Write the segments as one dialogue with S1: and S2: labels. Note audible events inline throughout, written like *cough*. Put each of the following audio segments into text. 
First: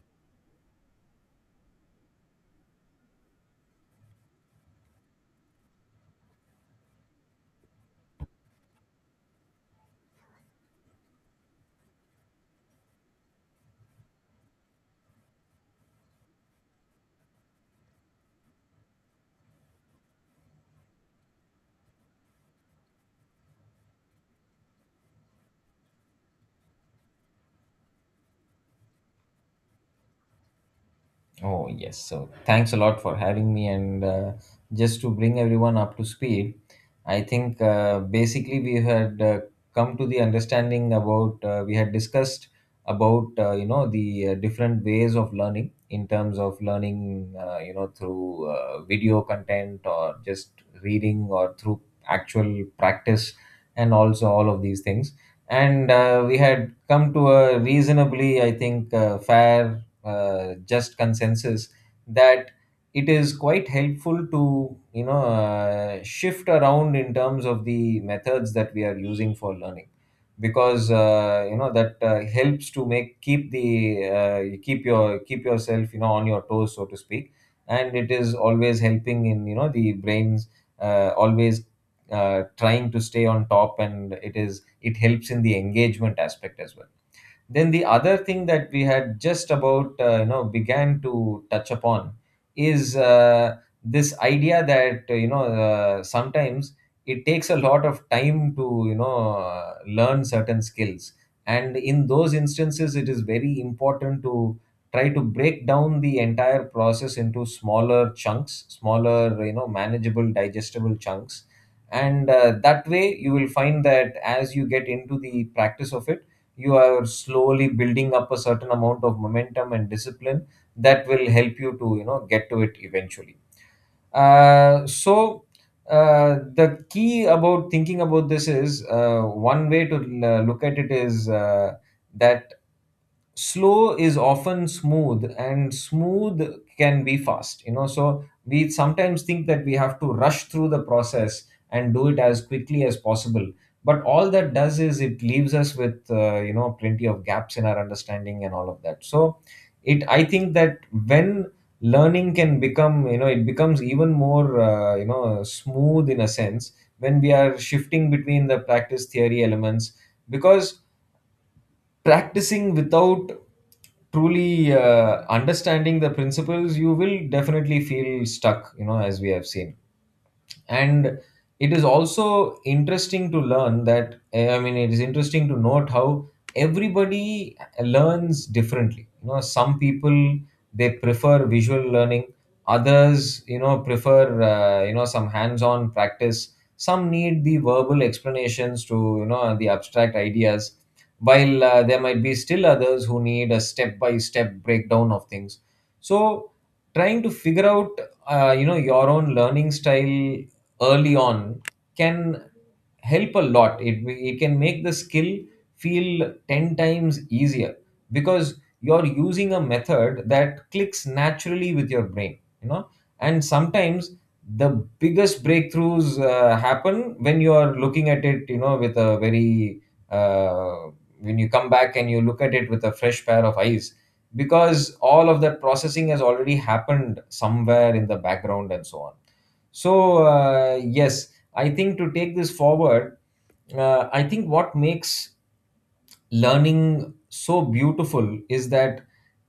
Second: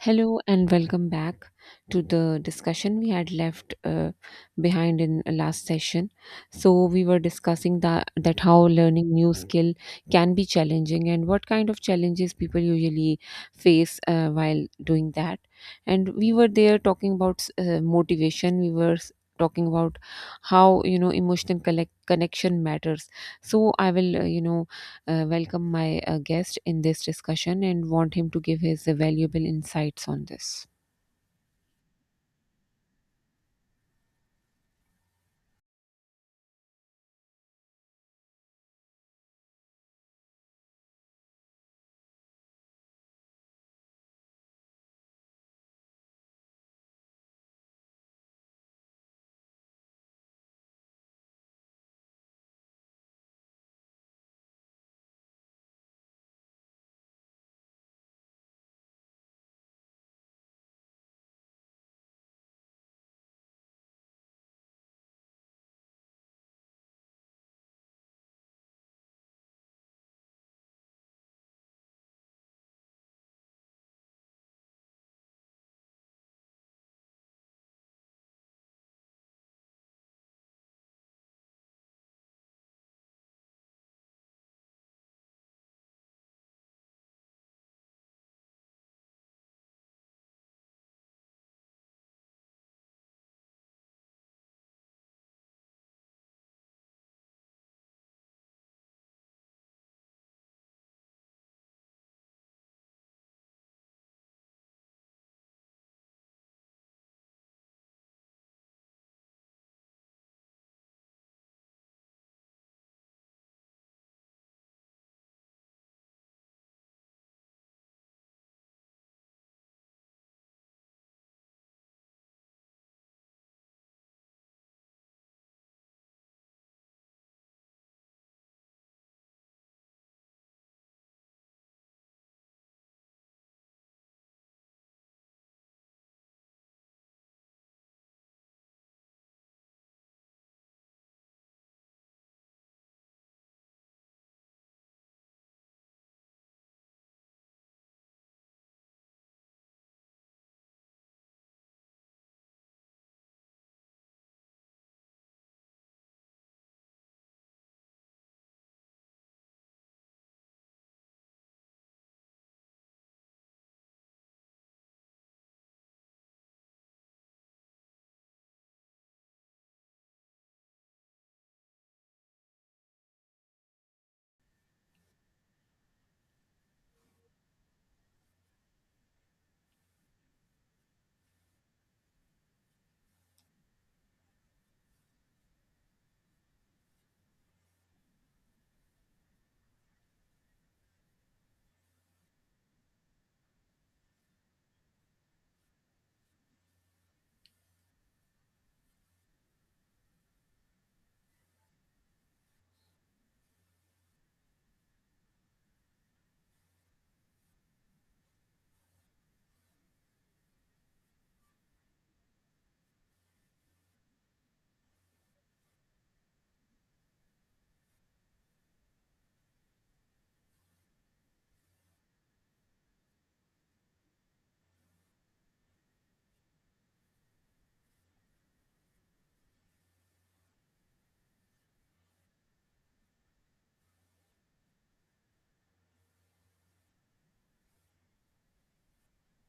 S1: Hello and welcome back to the discussion we had left behind in last session. So we were discussing that how learning new skill can be challenging and what kind of challenges people usually face while doing that. And we were there talking about motivation. Talking about how connection matters. So I will welcome my guest in this discussion and want him to give his valuable insights on this.
S2: Oh, yes. So thanks a lot for having me. And just to bring everyone up to speed, I think basically we had come to the understanding about, we had discussed about, the different ways of learning in terms of learning, through video content or just reading or through actual practice and also all of these things. And we had come to a reasonably, I think, fair just consensus that it is quite helpful to shift around in terms of the methods that we are using for learning, because that helps to make keep the you keep your keep yourself, on your toes, so to speak. And it is always helping in, the brains always trying to stay on top, and it helps in the engagement aspect as well. Then the other thing that we had just about began to touch upon is this idea that sometimes it takes a lot of time to learn certain skills, and in those instances, it is very important to try to break down the entire process into smaller chunks, smaller, manageable, digestible chunks. And that way you will find that as you get into the practice of it, you are slowly building up a certain amount of momentum and discipline that will help you to get to it eventually. So the key about thinking about this is, one way to look at it is that slow is often smooth and smooth can be fast, you know, so we sometimes think that we have to rush through the process and do it as quickly as possible. But all that does is it leaves us with, plenty of gaps in our understanding and all of that. So it I think that when learning can become you know it becomes even more, smooth in a sense, when we are shifting between the practice theory elements, because practicing without truly understanding the principles, you will definitely feel stuck, you know, as we have seen. And it is also interesting to learn that, I mean, it is interesting to note how everybody learns differently. You know, some people, they prefer visual learning, others, you know, prefer some hands on practice, some need the verbal explanations to, the abstract ideas, while there might be still others who need a step by step breakdown of things. So trying to figure out your own learning style early on can help a lot. It can make the skill feel 10 times easier, because you're using a method that clicks naturally with your brain, you know. And sometimes the biggest breakthroughs happen when you are looking at it, you know, with a very uh, when you come back and you look at it with a fresh pair of eyes, because all of that processing has already happened somewhere in the background and so on. So, yes, I think to take this forward, I think what makes learning so beautiful is that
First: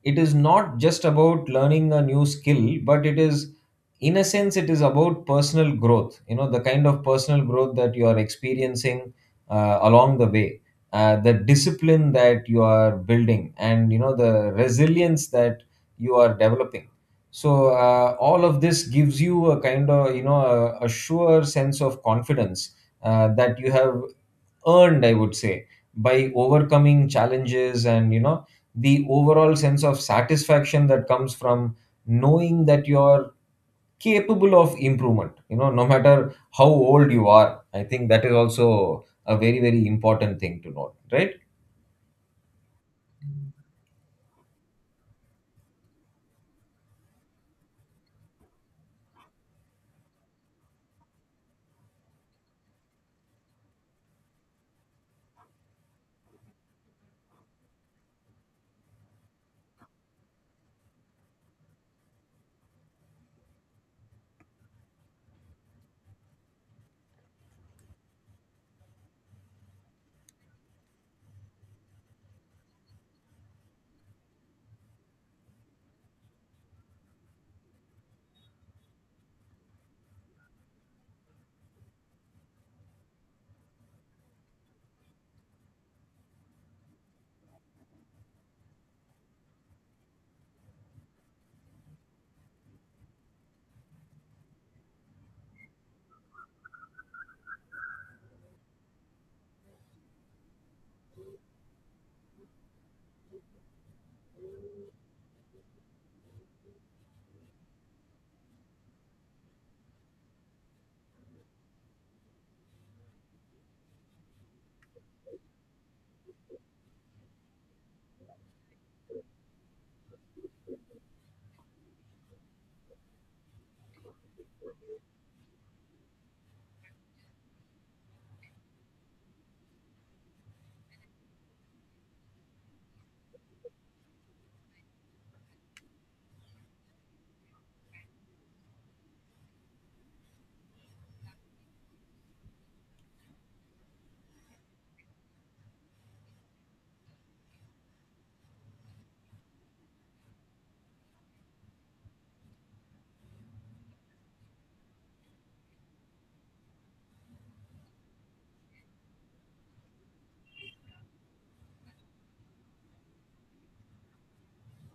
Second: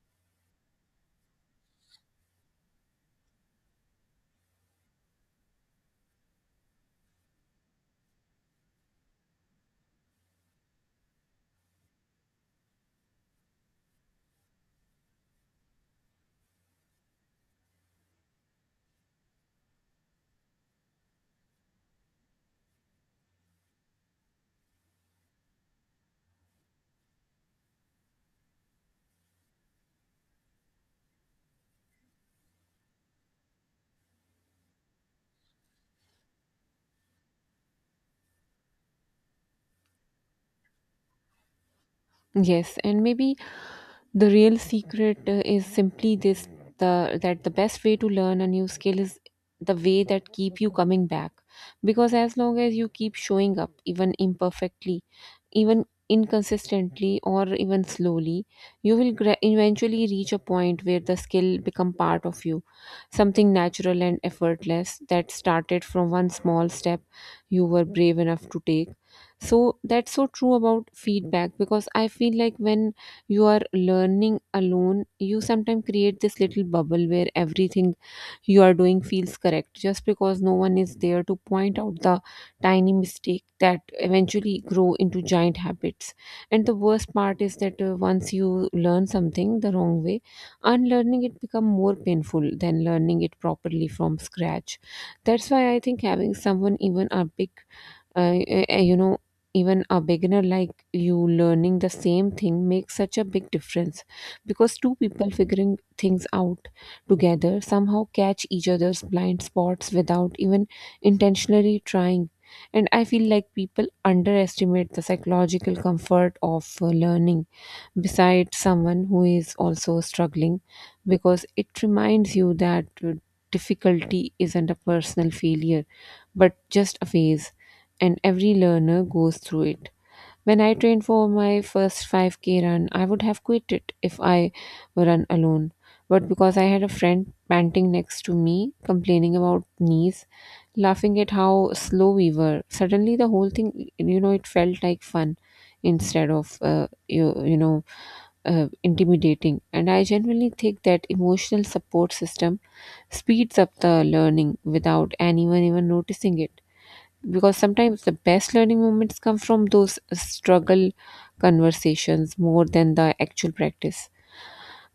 S2: it is not just about learning a new skill, but it is, in a sense, it is about personal growth, you know, the kind of personal growth that you are experiencing along the way, the discipline that you are building, and, you know, the resilience that you are developing. So all of this gives you a kind of, you know, a sure sense of confidence that you have earned, I would say, by overcoming challenges, and, you know, the overall sense of satisfaction that comes from knowing that you're capable of improvement, you know, no matter how old you are. I think that is also a very, very important thing to note, right?
S1: Yes, and maybe the real secret is simply this, the that the best way to learn a new skill is the way that keep you coming back, because as long as you keep showing up, even imperfectly, even inconsistently, or even slowly, you will eventually reach a point where the skill become part of you, something natural and effortless that started from one small step you were brave enough to take. So that's so true about feedback, because I feel like when you are learning alone, you sometimes create this little bubble where everything you are doing feels correct just because no one is there to point out the tiny mistake that eventually grow into giant habits. And the worst part is that once you learn something the wrong way, unlearning it become more painful than learning it properly from scratch. That's why I think having someone, even a big uh, uh, you know even a beginner like you learning the same thing, makes such a big difference, because two people figuring things out together somehow catch each other's blind spots without even intentionally trying. And I feel like people underestimate the psychological comfort of learning beside someone who is also struggling, because it reminds you that difficulty isn't a personal failure but just a phase, and every learner goes through it. When I trained for my first 5k run, I would have quit it if I were run alone. But because I had a friend panting next to me, complaining about knees, laughing at how slow we were, suddenly the whole thing, you know, it felt like fun instead of, intimidating. And I genuinely think that emotional support system speeds up the learning without anyone even noticing it, because sometimes the best learning moments come from those struggle conversations more than the actual practice,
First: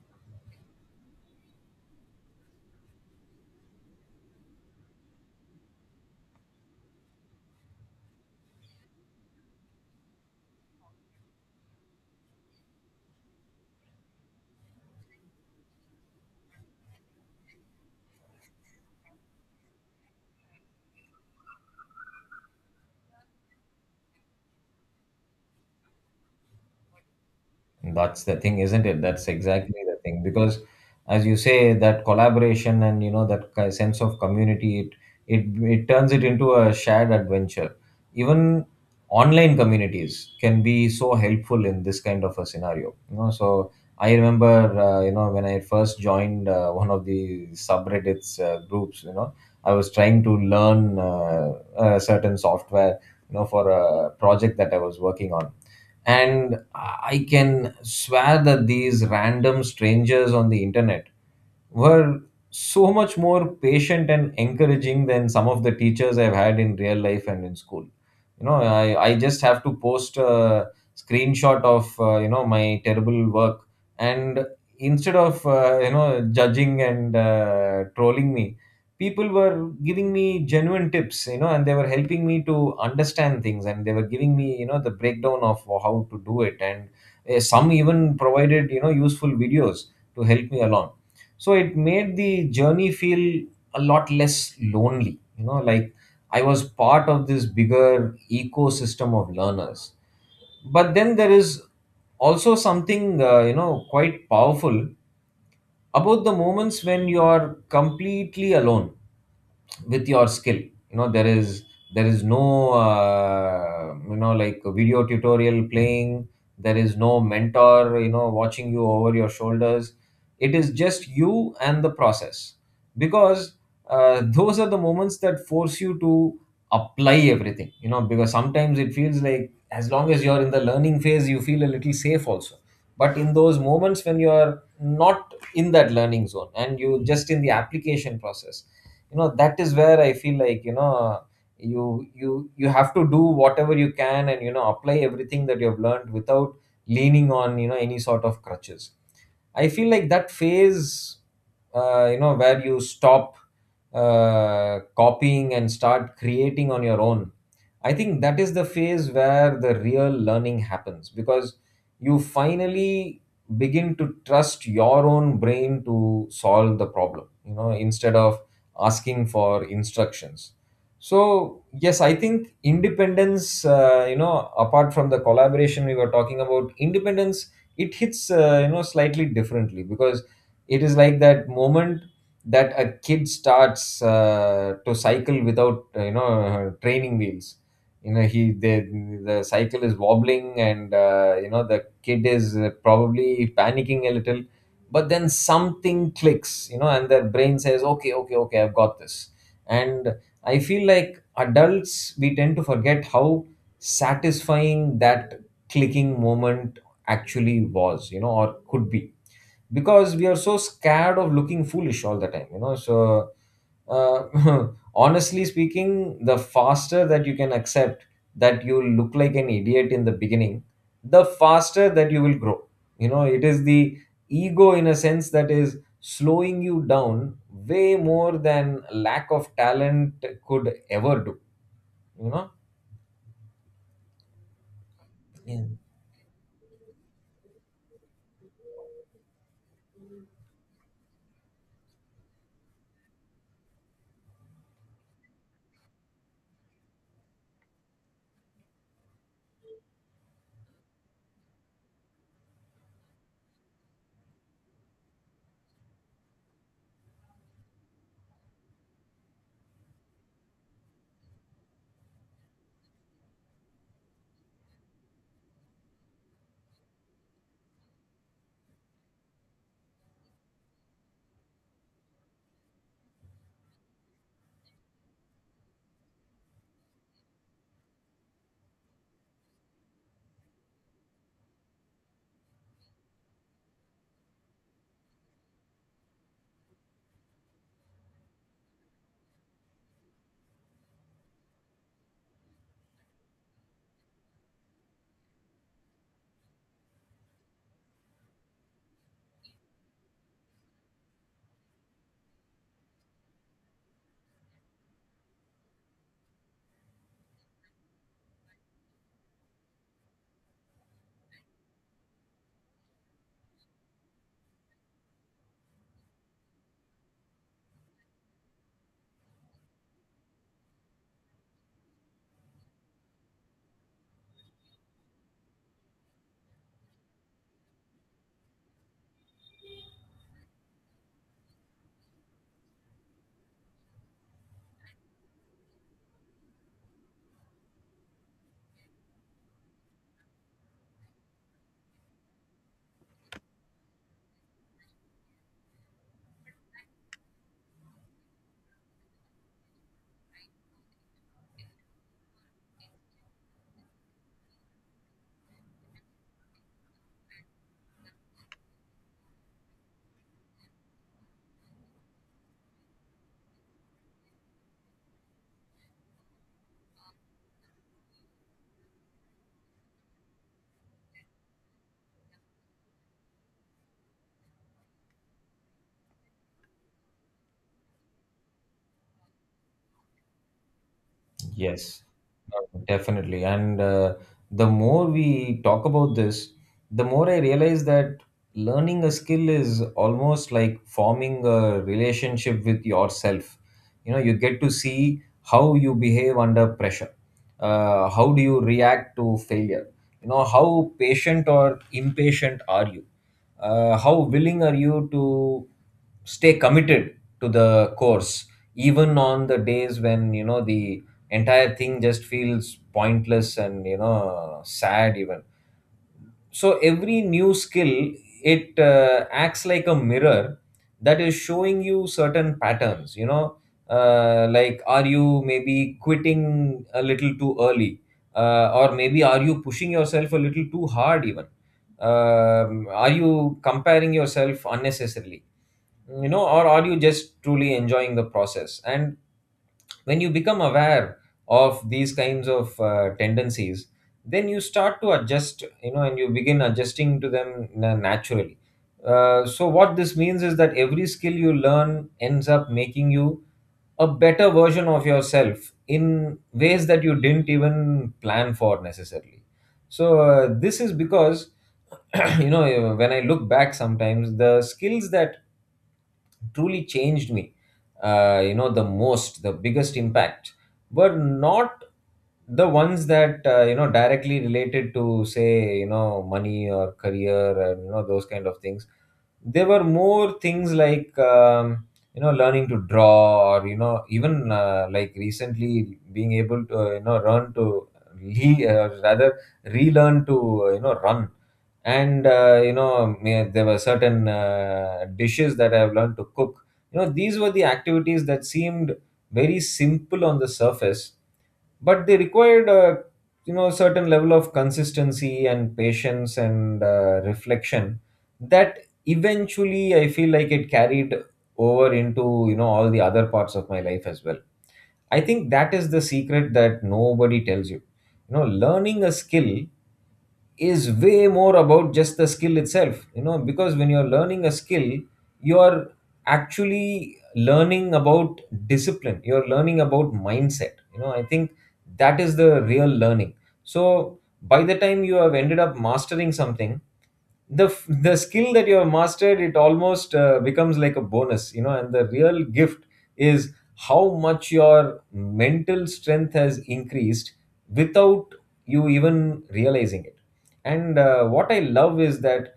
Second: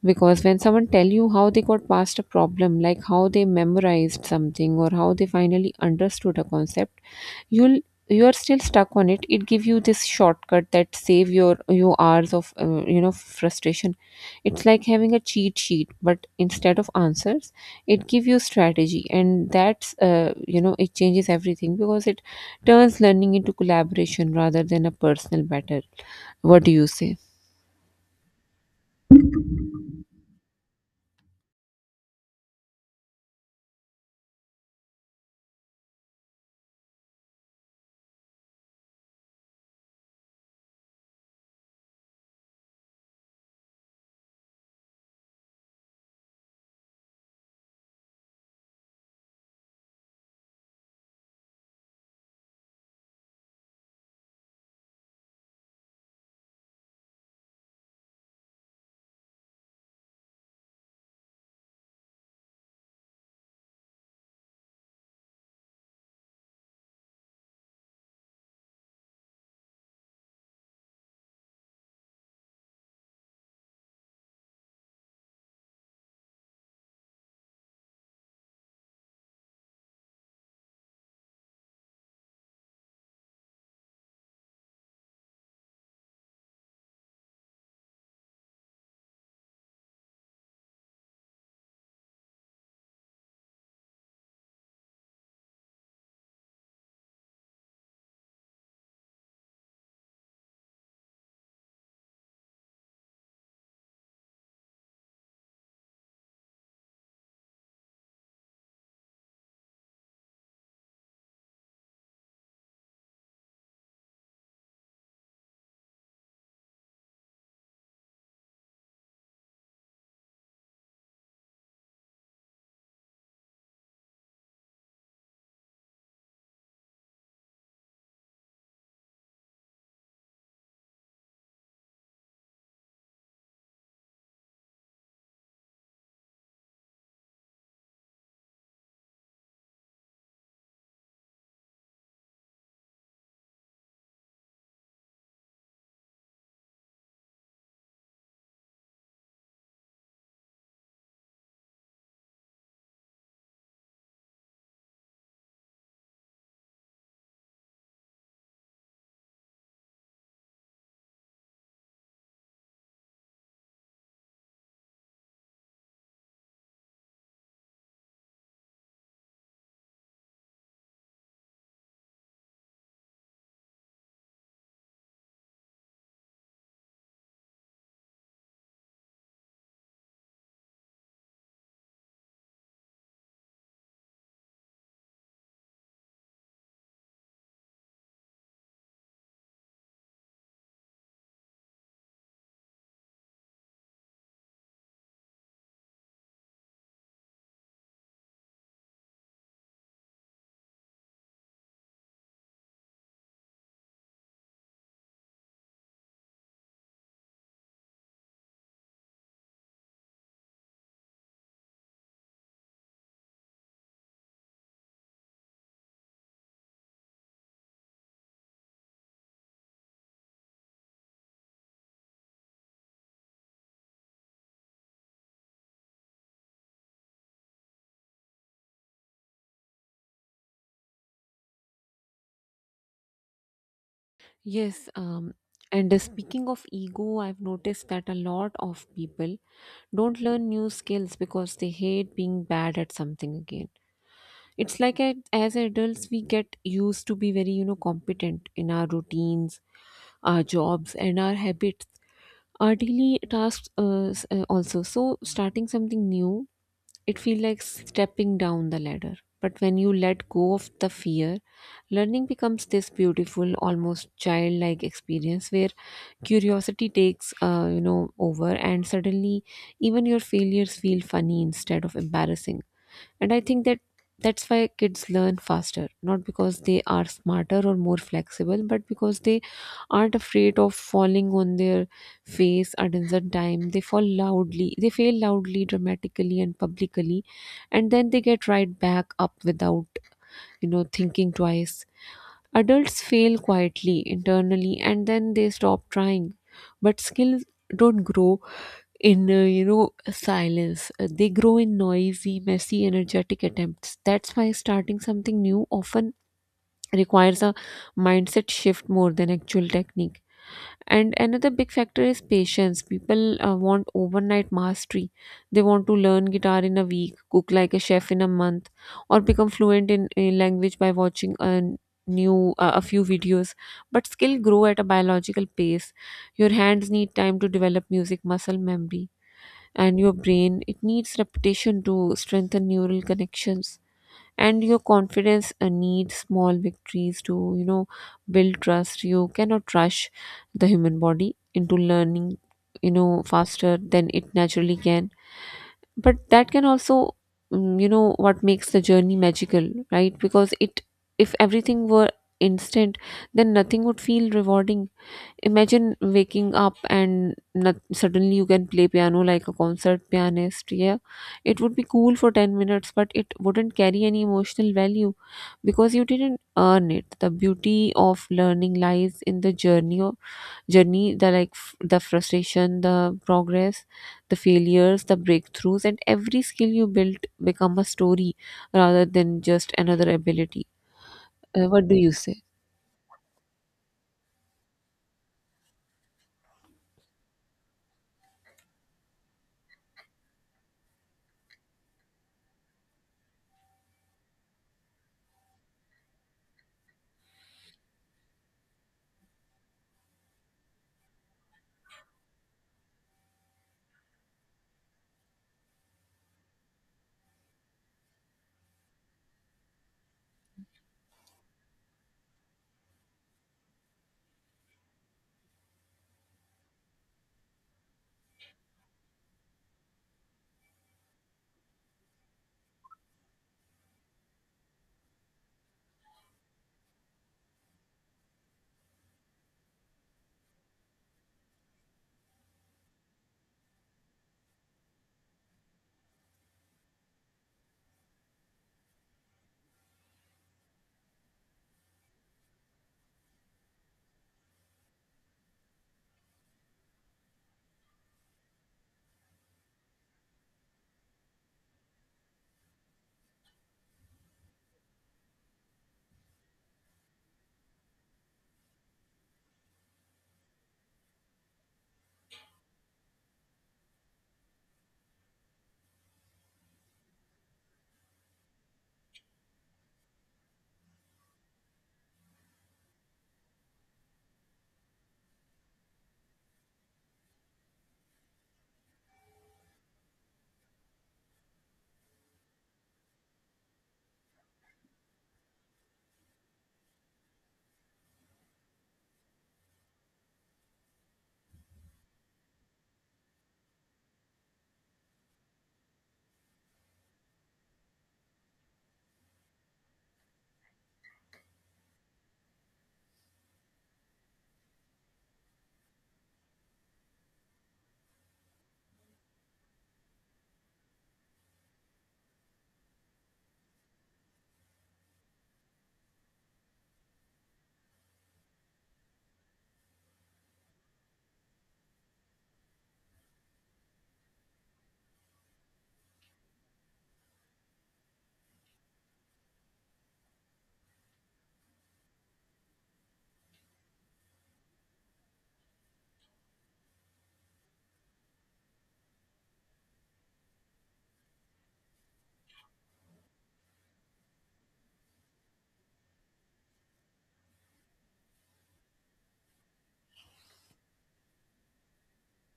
S1: because when someone tell you how they got past a problem, like how they memorized something or how they finally understood a concept, you'll you are still stuck on it. It give you this shortcut that save your you hours of frustration. It's like having a cheat sheet, but instead of answers, it give you strategy, and that's it changes everything because it turns learning into collaboration rather than a personal battle. What do you say?
S2: That's the thing, isn't it? That's exactly the thing. Because, as you say, that collaboration and, you know, that sense of community, it turns it into a shared adventure. Even online communities can be so helpful in this kind of a scenario. You know, so I remember, when I first joined one of the subreddits groups, you know, I was trying to learn a certain software, you know, for a project that I was working on. And I can swear that these random strangers on the internet were so much more patient and encouraging than some of the teachers I've had in real life and in school. You know, I just have to post a screenshot of, my terrible work. And instead of, judging and trolling me, people were giving me genuine tips, you know, and they were helping me to understand things, and they were giving me, you know, the breakdown of how to do it. And some even provided, you know, useful videos to help me along. So it made the journey feel a lot less lonely, you know, like I was part of this bigger ecosystem of learners. But then there is also something quite powerful about the moments when you are completely alone with your skill. You know, there is no like a video tutorial playing, there is no mentor, you know, watching you over your shoulders. It is just you and the process, because *laughs* those are the moments that force you to apply everything, you know, because sometimes it feels like as long as you're in the learning phase you feel a little safe also. But in those moments when you are not in that learning zone and you just in the application process, you know, that is where I feel like, you know, you you have to do whatever you can, and, you know, apply everything that you have learned without leaning on, you know, any sort of crutches. I feel like that phase, you know, where you stop copying and start creating on your own, I think that is the phase where the real learning happens, because you finally begin to trust your own brain to solve the problem, you know, instead of asking for instructions. So, yes, I think independence, you know, apart from the collaboration we were talking about, independence, it hits, slightly differently, because it is like that moment that a kid starts to cycle without, training wheels. You know, he the cycle is wobbling, and, you know, the kid is probably panicking a little, but then something clicks, you know, and their brain says, okay, okay, okay, I've got this. And I feel like adults, we tend to forget how satisfying that clicking moment actually was, you know, or could be, because we are so scared of looking foolish all the time, you know. So uh, *laughs* honestly speaking, the faster that you can accept that you look like an idiot in the beginning, the faster that you will grow. You know, it is the ego, in a sense, that is slowing you down way more than lack of talent could ever do, you know.
S1: Yes, um,
S2: Yeah.
S1: and speaking of ego, I've noticed that a lot of people don't learn new skills because they hate being bad at something again. It's like a, as adults, we get used to be very, you know, competent in our routines, our jobs, and our habits, our daily tasks also. So, starting something new, it feels like stepping down the ladder. But when you let go of the fear, learning becomes this beautiful, almost childlike experience where curiosity takes over, and suddenly even your failures feel funny instead of embarrassing. And I think that that's why kids learn faster, not because they are smarter or more flexible, but because they aren't afraid of falling on their face. At instant time they fall loudly, they fail loudly, dramatically, and publicly, and then they get right back up without thinking twice. Adults fail quietly, internally, and then they stop trying. But skills don't grow in, silence. They grow in noisy, messy, energetic attempts. That's why starting something new often requires a mindset shift more than actual technique. And another big factor is patience. People want overnight mastery. They want to learn guitar in a week, cook like a chef in a month, or become fluent in a language by watching a few videos. But skill grow at a biological pace. Your hands need time to develop music muscle memory, and your brain, it needs repetition to strengthen neural connections, and your confidence needs small victories to build trust. You cannot rush the human body into learning faster than it naturally can. But that can also, you know, what makes the journey magical, right? Because it if everything were instant, then nothing would feel rewarding. Imagine waking up and not, suddenly you can play piano like a concert pianist, yeah. It would be cool for 10 minutes, but it wouldn't carry any emotional value because you didn't earn it. The beauty of learning lies in the journey, the the frustration, the progress, the failures, the breakthroughs, and every skill you built become a story rather than just another ability. What do
S2: Yes,
S1: you say?
S2: definitely. And the more we talk about this, the more I realize that learning a skill is almost like forming a relationship with yourself. You know, you get to see how you behave under pressure. How do you react to failure? You know, how patient or impatient are you? How willing are you to stay committed to the course, even on the days when, the entire thing just feels pointless and sad even. So every new skill, it acts like a mirror that is showing you certain patterns, like, are you maybe quitting a little too early, or maybe are you pushing yourself a little too hard even, are you comparing yourself unnecessarily, or are you just truly enjoying the process? And when you become aware of these kinds of tendencies, then you start to adjust, you know, and you begin adjusting to them naturally. So what this means is that every skill you learn ends up making you a better version of yourself in ways that you didn't even plan for necessarily. So this is because *clears throat* you know, when I look back, sometimes the skills that truly changed me, you know, the most, the biggest impact, were not the ones that you know, directly related to, say, you know, money or career and you know, those kind of things. There were more things like you know, learning to draw, or you know, even like recently being able to you know, learn to *laughs* rather relearn to you know, run. And you know, there were certain dishes that I've learned to cook. You know, these were the activities that seemed very simple on the surface, but they required a, you know, certain level of consistency and patience and reflection that eventually, I feel like it carried over into, you know, all the other parts of my life as well. I think that is the secret that nobody tells you. You know, learning a skill is way more about just the skill itself, you know, because when you're learning a skill, you're actually learning about discipline, you're learning about mindset. You know, I think that is the real learning. So by the time you have ended up mastering something, the skill that you have mastered, it almost becomes like a bonus, you know, and the real gift is how much your mental strength has increased without you even realizing it. And what I love is that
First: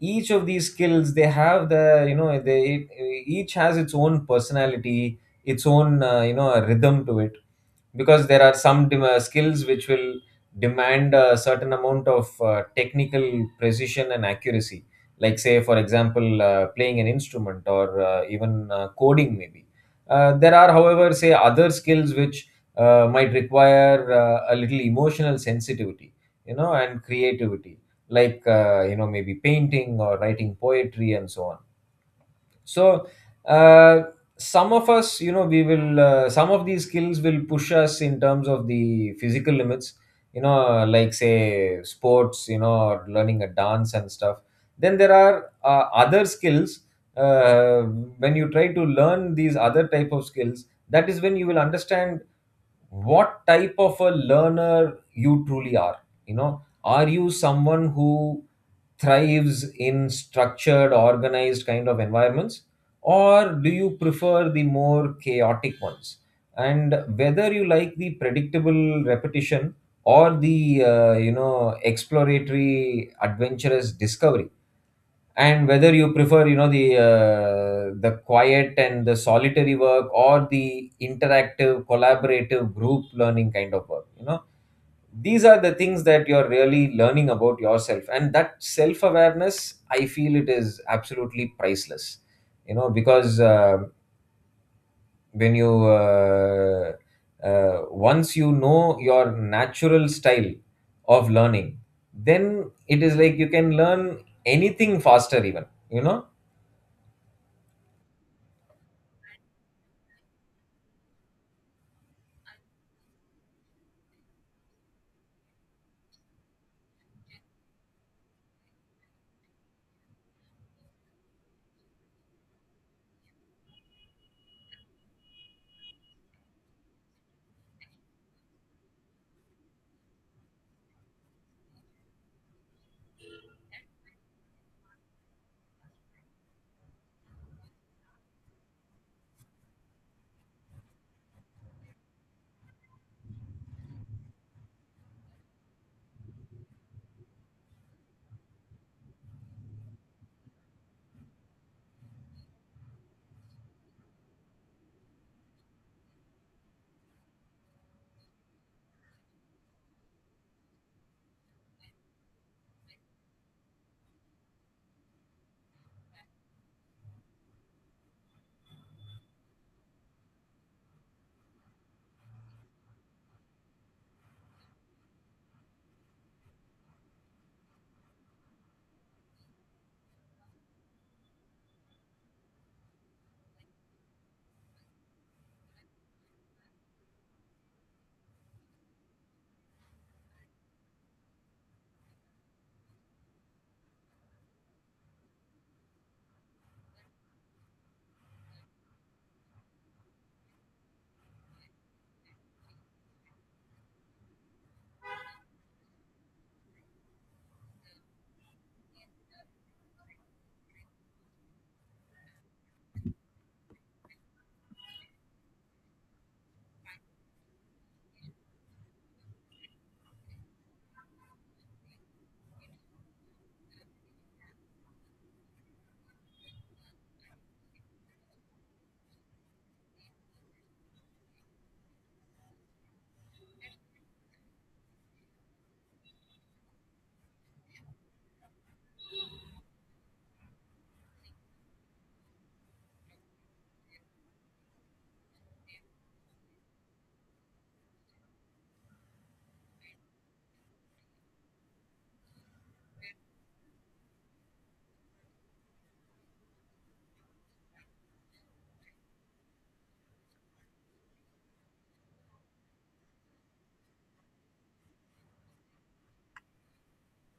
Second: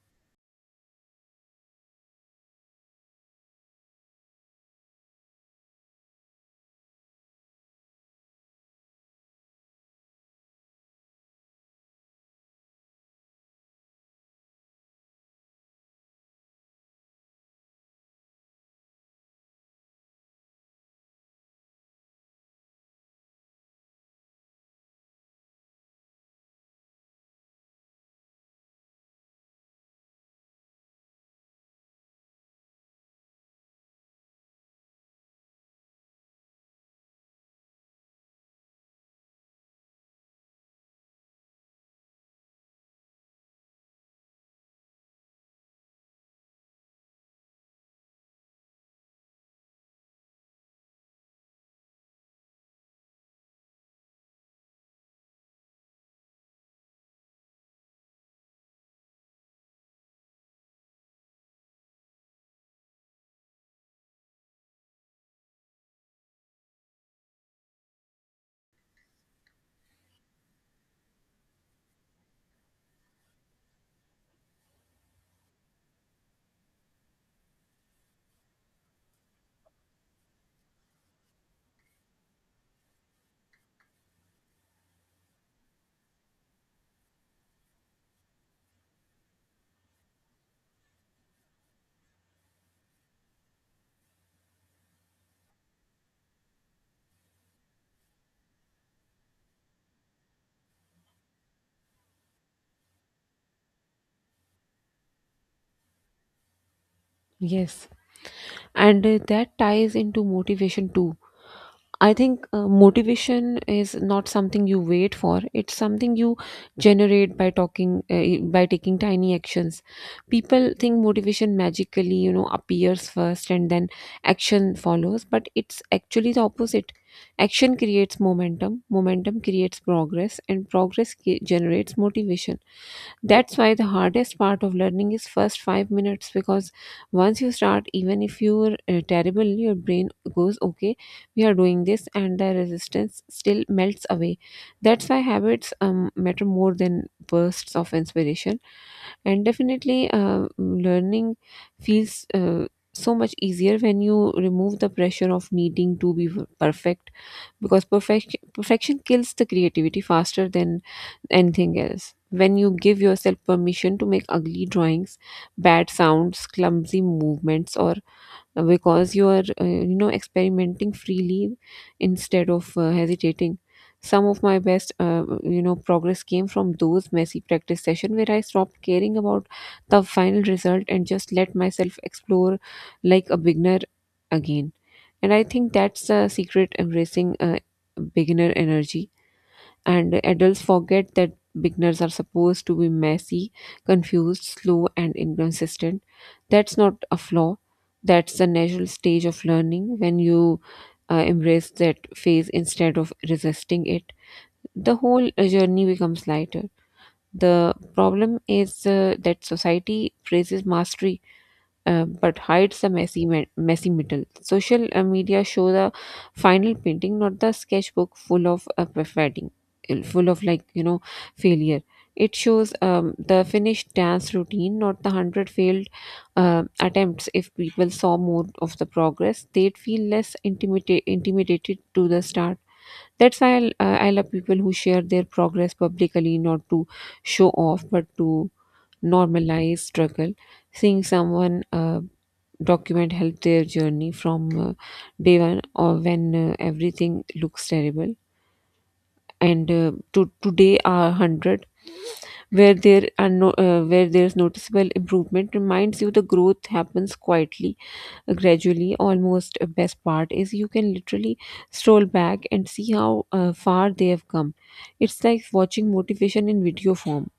S2: each of these skills, they have the, you know, they each has its own personality, its own you know, rhythm to it. Because there are some skills which will demand a certain amount of technical precision and accuracy, like, say for example, playing an instrument or even coding maybe. There are, however, say, other skills which might require a little emotional sensitivity, you know, and creativity, like you know, maybe painting or writing poetry and so on. So uh, some of us, you know, we will some of these skills will push us in terms of the physical limits, you know, like, say, sports, you know, or learning a dance and stuff. Then there are other skills, uh, when you try to learn these other type of skills, that is when you will understand what type of a learner you truly are. You know, are you someone who thrives in structured, organized kind of environments, or do you prefer the more chaotic ones? And whether you like the predictable repetition or the you know, exploratory, adventurous discovery. And whether you prefer, you know, the the quiet and the solitary work, or the interactive, collaborative, group learning kind of work, you know. These are the things that you're really learning about yourself, and that self awareness, I feel it is absolutely priceless. You know, because when you once you know your natural style of learning, then it is like you can learn anything faster even, you know.
S1: Yes. And that ties into motivation too. I think motivation is not something you wait for. It's something you generate by talking, by taking tiny actions. People think motivation magically, you know, appears first and then action follows, but it's actually the opposite. Action creates momentum, momentum creates progress, and progress generates motivation. That's why the hardest part of learning is first 5 minutes, because once you start, even if you're terrible, your brain goes, okay, we are doing this, and the resistance still melts away. That's why habits matter more than bursts of inspiration. And definitely learning feels so much easier when you remove the pressure of needing to be perfect, because perfection kills the creativity faster than anything else. When you give yourself permission to make ugly drawings, bad sounds, clumsy movements, or because you are experimenting freely instead of hesitating, some of my best progress came from those messy practice sessions where I stopped caring about the final result and just let myself explore like a beginner again. And I think that's the secret: embracing beginner energy. And adults forget that beginners are supposed to be messy, confused, slow, and inconsistent. That's not a flaw. That's the natural stage of learning. When you embrace that phase instead of resisting it, the whole journey becomes lighter. The problem is that society praises mastery but hides the messy middle. Social media show the final painting, not the sketchbook full of perfecting, full of failure. It shows the finished dance routine, not the hundred failed attempts. If people saw more of the progress, they'd feel less intimidated to the start. That's why I love people who share their progress publicly, not to show off, but to normalize struggle. Seeing someone document help their journey from day one, or when everything looks terrible, and to today are 100, where there are no, where there's noticeable improvement, reminds you the growth happens quietly, gradually, almost. Best part is you can literally stroll back and see how far they have come. It's like watching motivation in video form.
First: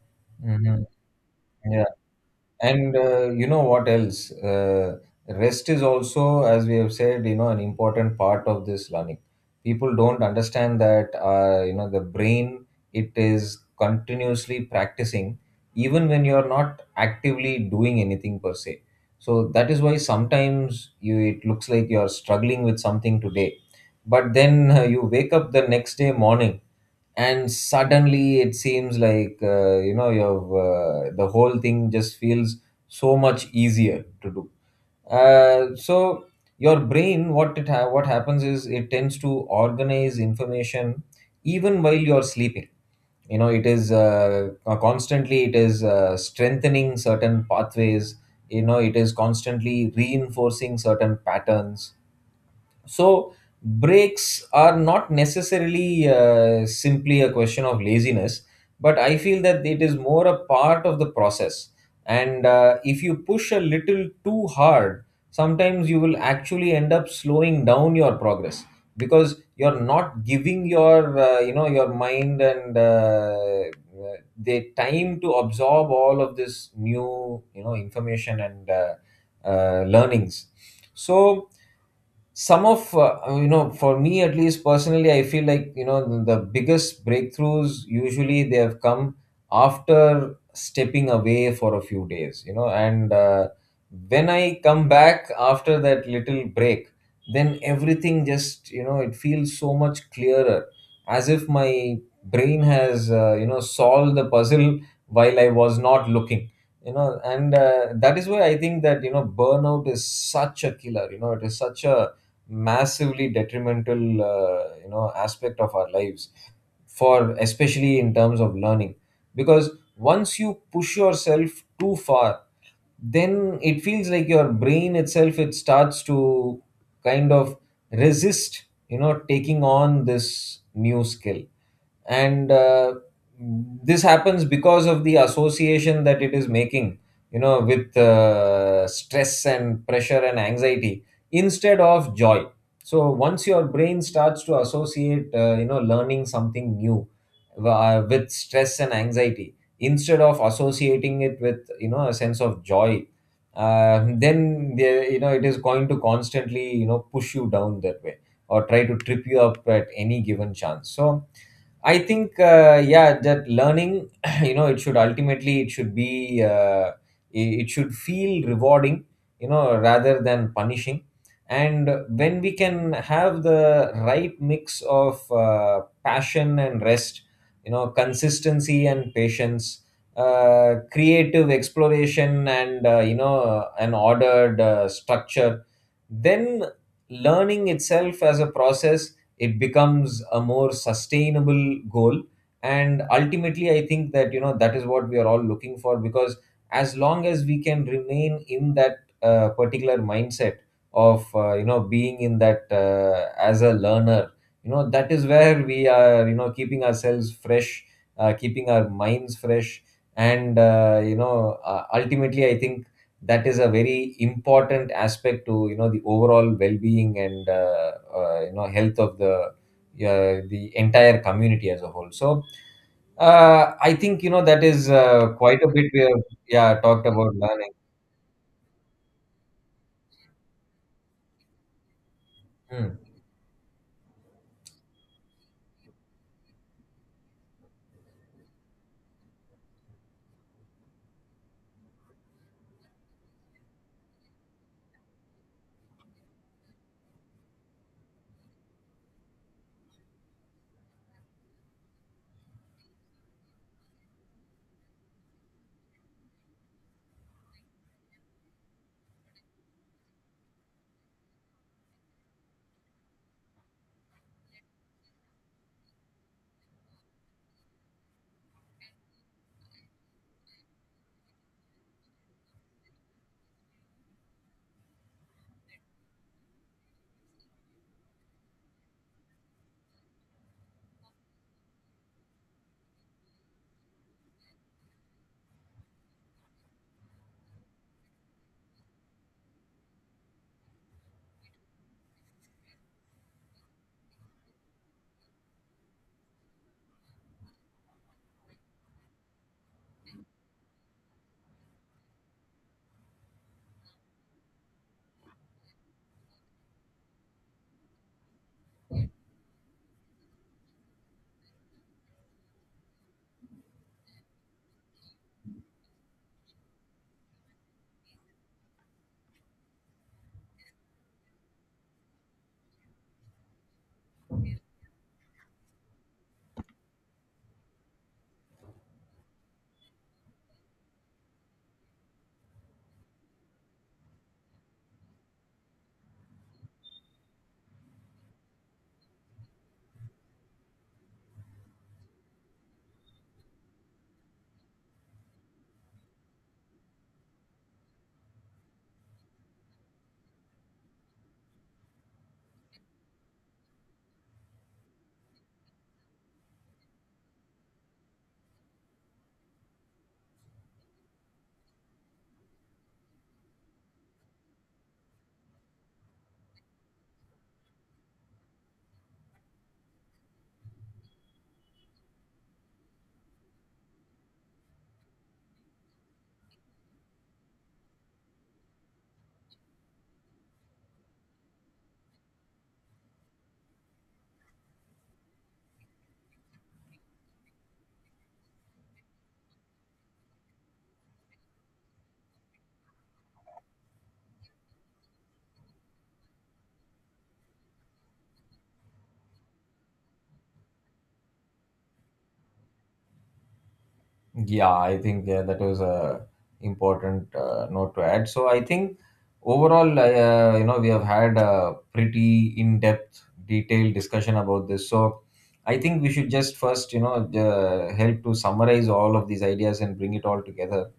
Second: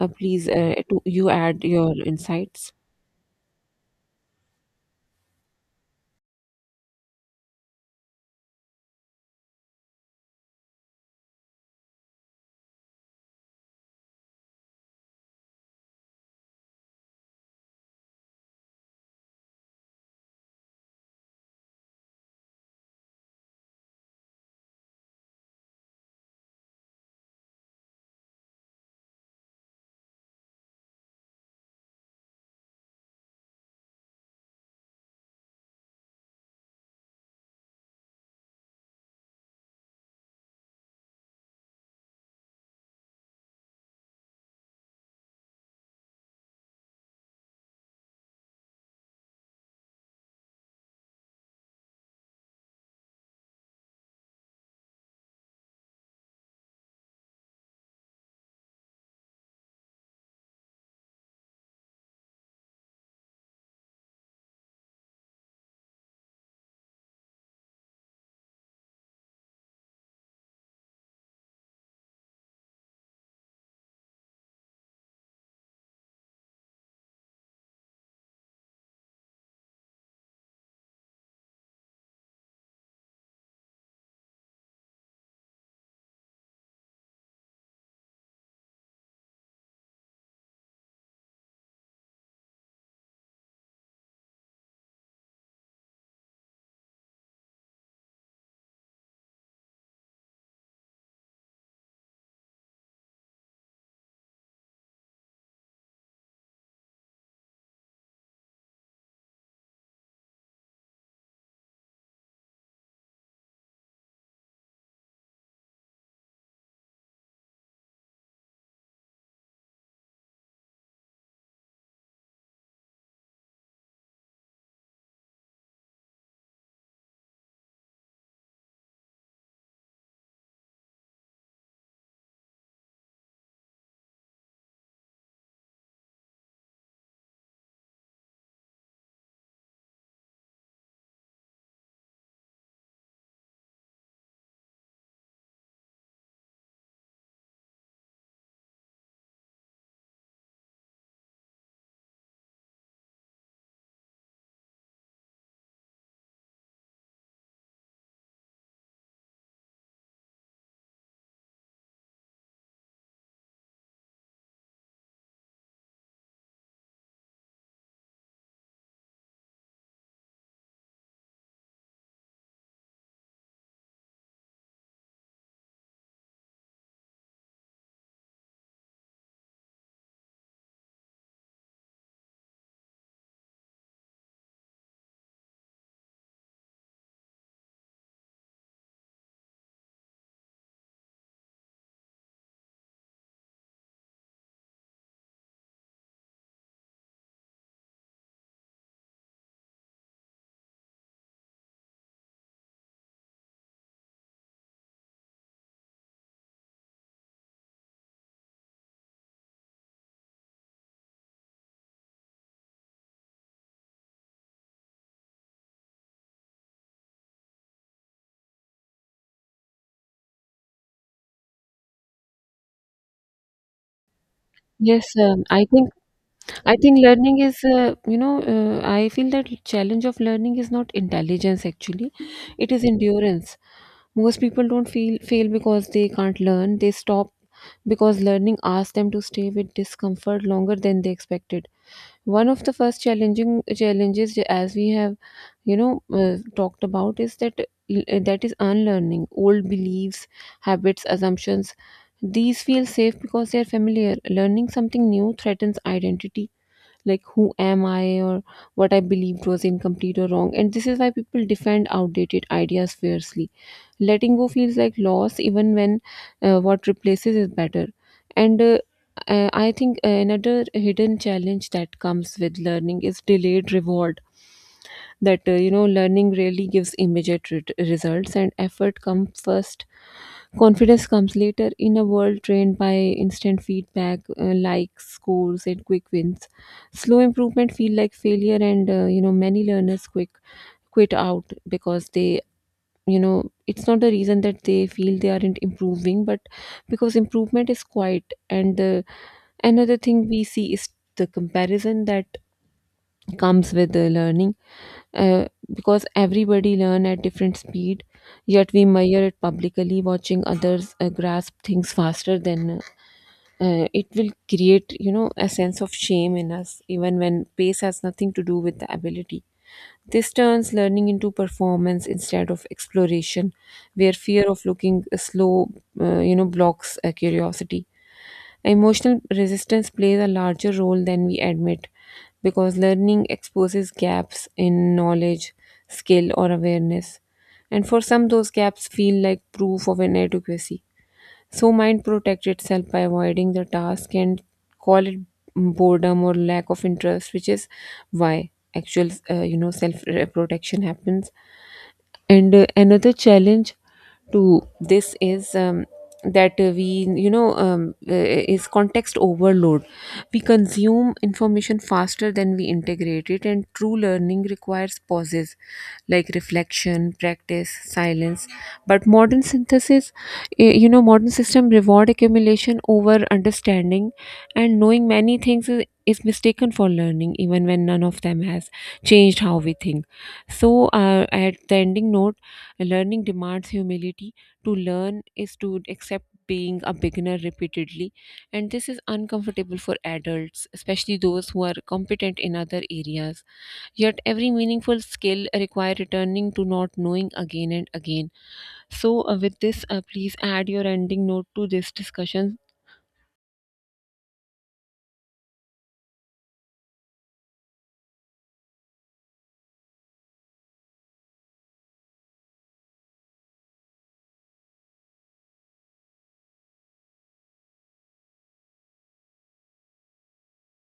S1: Please,
S2: Mhm.
S1: you add
S2: Yeah,
S1: your insights.
S2: and you know what else? Rest is also, as we have said, you know, an important part of this learning. People don't understand that, you know, the brain, it is continuously practicing, even when you are not actively doing anything per se. So that is why sometimes you, it looks like you are struggling with something today, but then *laughs* you wake up the next day morning and suddenly it seems like, you know, you've the whole thing just feels so much easier to do. So your brain, what it what happens is, it tends to organize information even while you're sleeping. You know, it is constantly, it is strengthening certain pathways, you know, it is constantly reinforcing certain patterns. So breaks are not necessarily simply a question of laziness, but I feel that it is more a part of the process. And if you push a little too hard, sometimes you will actually end up slowing down your progress, because you're not giving your you know, your mind and the time to absorb all of this new, you know, information and learnings. So some of you know, for me at least personally, I feel like, you know, the biggest breakthroughs usually, they have come after stepping away for a few days, you know, and when I come back after that little break, then everything just, you know, it feels so much clearer, as if my brain has you know, solved the puzzle while I was not looking. You know, and that is why I think that, you know, burnout is such a killer. You know, it is such a massively detrimental you know, aspect of our lives, for, especially in terms of learning. Because once you push yourself too far, then it feels like your brain itself, it starts to kind of resist, you know, taking on this new skill. And this happens because of the association that it is making, you know, with stress and pressure and anxiety instead of joy. So once your brain starts to associate you know, learning something new with stress and anxiety instead of associating it with, you know, a sense of joy, then the, you know, it is going to constantly, you know, push you down that way, or try to trip you up at any given chance. So I think yeah, that learning *clears throat* you know, it should ultimately, it should be it should feel rewarding, you know, rather than punishing. And when we can have the right mix of passion and rest, you know, consistency and patience, creative exploration and you know, an ordered structure, then learning itself as a process, it becomes a more sustainable goal. And ultimately, I think that, you know, that is what we are all looking for. Because as long as we can remain in that particular mindset of you know, being in that as a learner, you know, that is where we are, you know, keeping ourselves fresh, keeping our minds fresh. And you know, ultimately, I think that is a very important aspect to, you know, the overall well-being and you know, health of the entire community as a whole. So I think, you know, that is
S1: Yes,
S2: quite
S1: I
S2: a
S1: think,
S2: bit we have,
S1: I
S2: yeah,
S1: think
S2: talked about
S1: learning is,
S2: learning.
S1: I feel that challenge of learning is not intelligence actually, it is
S2: Hmm.
S1: endurance. Most people don't feel fail because they can't learn. They stop because learning asks them to stay with discomfort longer than they expected. One of the first challenging challenges, as we have, talked about, is that is unlearning old beliefs, habits, assumptions. These feel safe because they are familiar. Learning something new threatens identity, like who am I, or what I believed was incomplete or wrong. And this is why people defend outdated ideas fiercely. Letting go feels like loss even when what replaces is better. And I think another hidden challenge that comes with learning is delayed reward, that learning really gives immediate results, and effort comes first, confidence comes later. In a world trained by instant feedback, likes, scores, and quick wins, slow improvement feel like failure. And many learners quick quit out because they, it's not the reason that they feel they aren't improving, but because improvement is quiet. And the another thing we see is the comparison that comes with the learning, uh, because everybody learn at different speed, yet we measure it publicly. Watching others grasp things faster than it will create a sense of shame in us even when pace has nothing to do with the ability. This turns learning into performance instead of exploration, where fear of looking slow blocks curiosity. Emotional resistance plays a larger role than we admit, because learning exposes gaps in knowledge, skill, or awareness. And for some, those gaps feel like proof of inadequacy. So, mind protects itself by avoiding the task and call it boredom or lack of interest, which is why actual, self protection happens. And another challenge to this is that we you know is context overload. We consume information faster than we integrate it, and true learning requires pauses, like reflection, practice, silence. But modern synthesis eh, you know modern system reward accumulation over understanding, and knowing many things is mistaken for learning even when none of them has changed how we think. So at the ending note: learning demands humility. To learn is to accept being a beginner repeatedly, and this is uncomfortable for adults, especially those who are competent in other areas. Yet, every meaningful skill requires returning to not knowing again and again. So, with this, please add your ending note to this discussion,
S2: Yeah, I think that was a important note to add. So I think overall, you know, we have had a pretty in-depth, detailed discussion about this. So I think we should just first, you know, help to summarize all of these ideas and bring it all together.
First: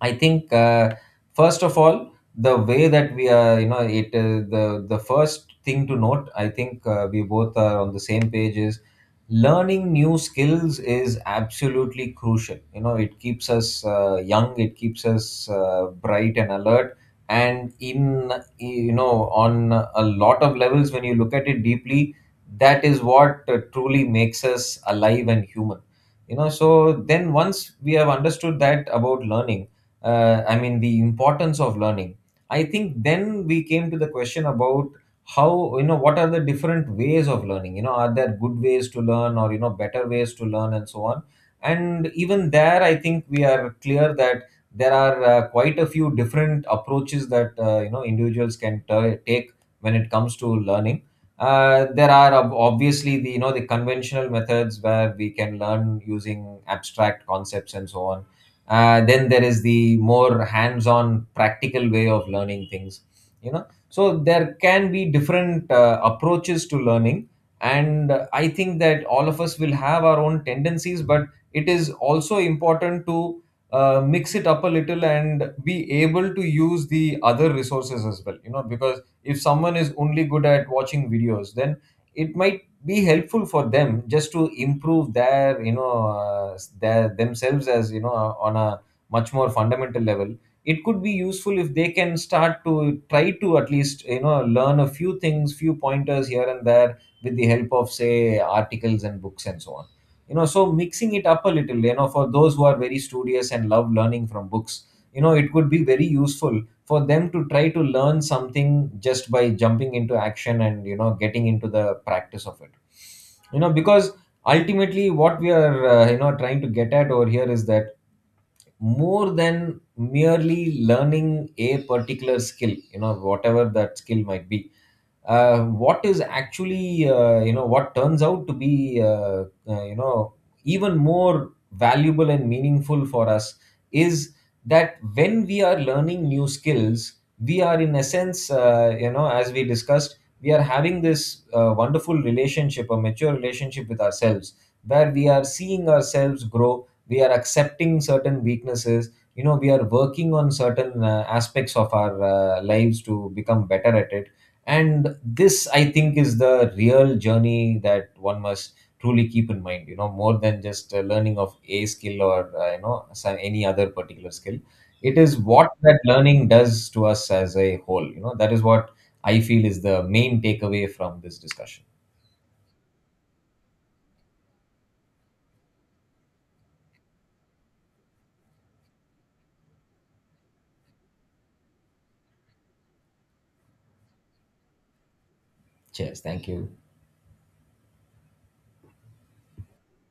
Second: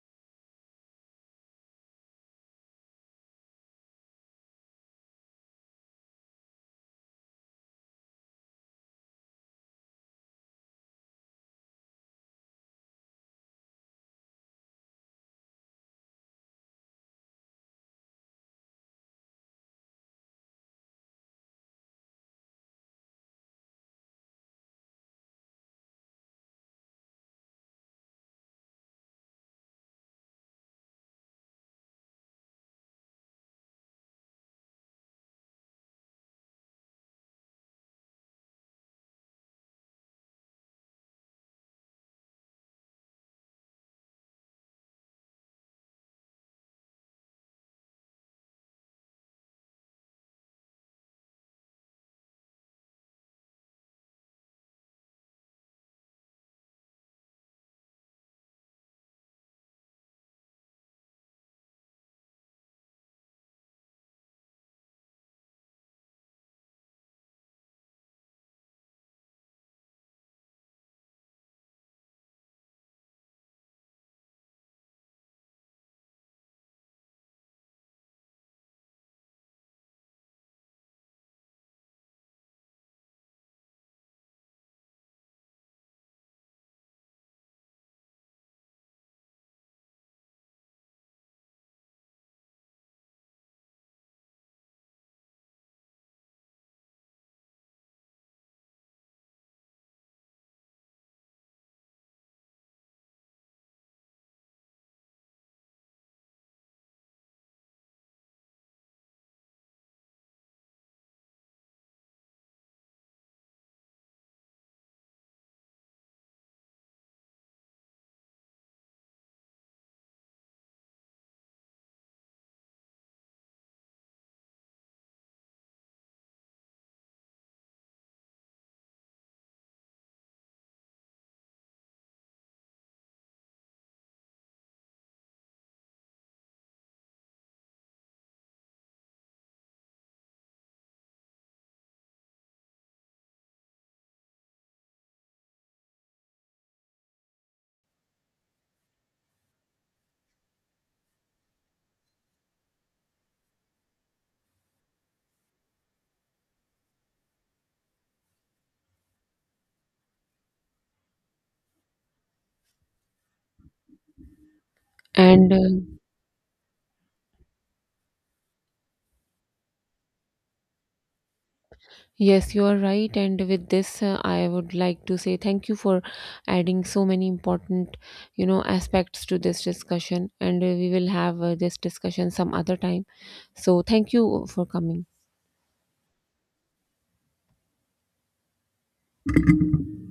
S2: I think first of all, the way that we are, you know, it the first thing to note, I think we both are on the same page, is learning new skills is absolutely crucial. You know, it keeps us young, it keeps us bright and alert. And in, you know, on a lot of levels when you look at it deeply, that is what truly makes us alive and human, you know. So then, once we have understood that about learning, I mean, the importance of learning, I think then we came to the question about how, you know, what are the different ways of learning. You know, are there good ways to learn, or, you know, better ways to learn, and so on. And even there, I think we are clear that there are quite a few different approaches that you know, individuals can take when it comes to learning. There are obviously the, you know, the conventional methods where we can learn using abstract concepts and so on. Then there is the more hands-on practical way of learning things, you know. So there can be different approaches to learning. And I think that all of us will have our own tendencies, but it is also important to mix it up a little and be able to use the other resources as well. You know, because if someone is only good at watching videos, then it might be helpful for them just to improve their, you know, their themselves, as you know, on a much more fundamental level. It could be useful if they can start to try to at least, you know, learn a few things, few pointers here and there with the help of, say, articles and books and so on. You know, so mixing it up a little, you know, for those who are very studious and love learning from books, you know, it could be very useful for them to try to learn something just by jumping into action and, you know, getting into the practice of it. You know, because ultimately what we are you know, trying to get at over here is that, more than merely learning a particular skill, you know, whatever that skill might be, what is actually you know what turns out to be you know, even more valuable and meaningful for us is that, when we are learning new skills, we are in essence, you know, as we discussed, we are having this wonderful relationship, a mature relationship with ourselves, where we are seeing ourselves grow, we are accepting certain weaknesses, you know, we are working on certain aspects of our lives to become better at it. And this, I think, is the real journey that one must truly keep in mind. You know, more than just learning of a skill, or you know, some, any other particular skill, it is
S1: and
S2: what that learning does to us as a whole. You know, that is what I feel is the main takeaway from this discussion.
S1: Yes, you are right. And with this, I would like to say thank you for adding so many important, you know, aspects to this discussion. And we will have this discussion some other time. So thank you for coming.
S2: Cheers, thank you.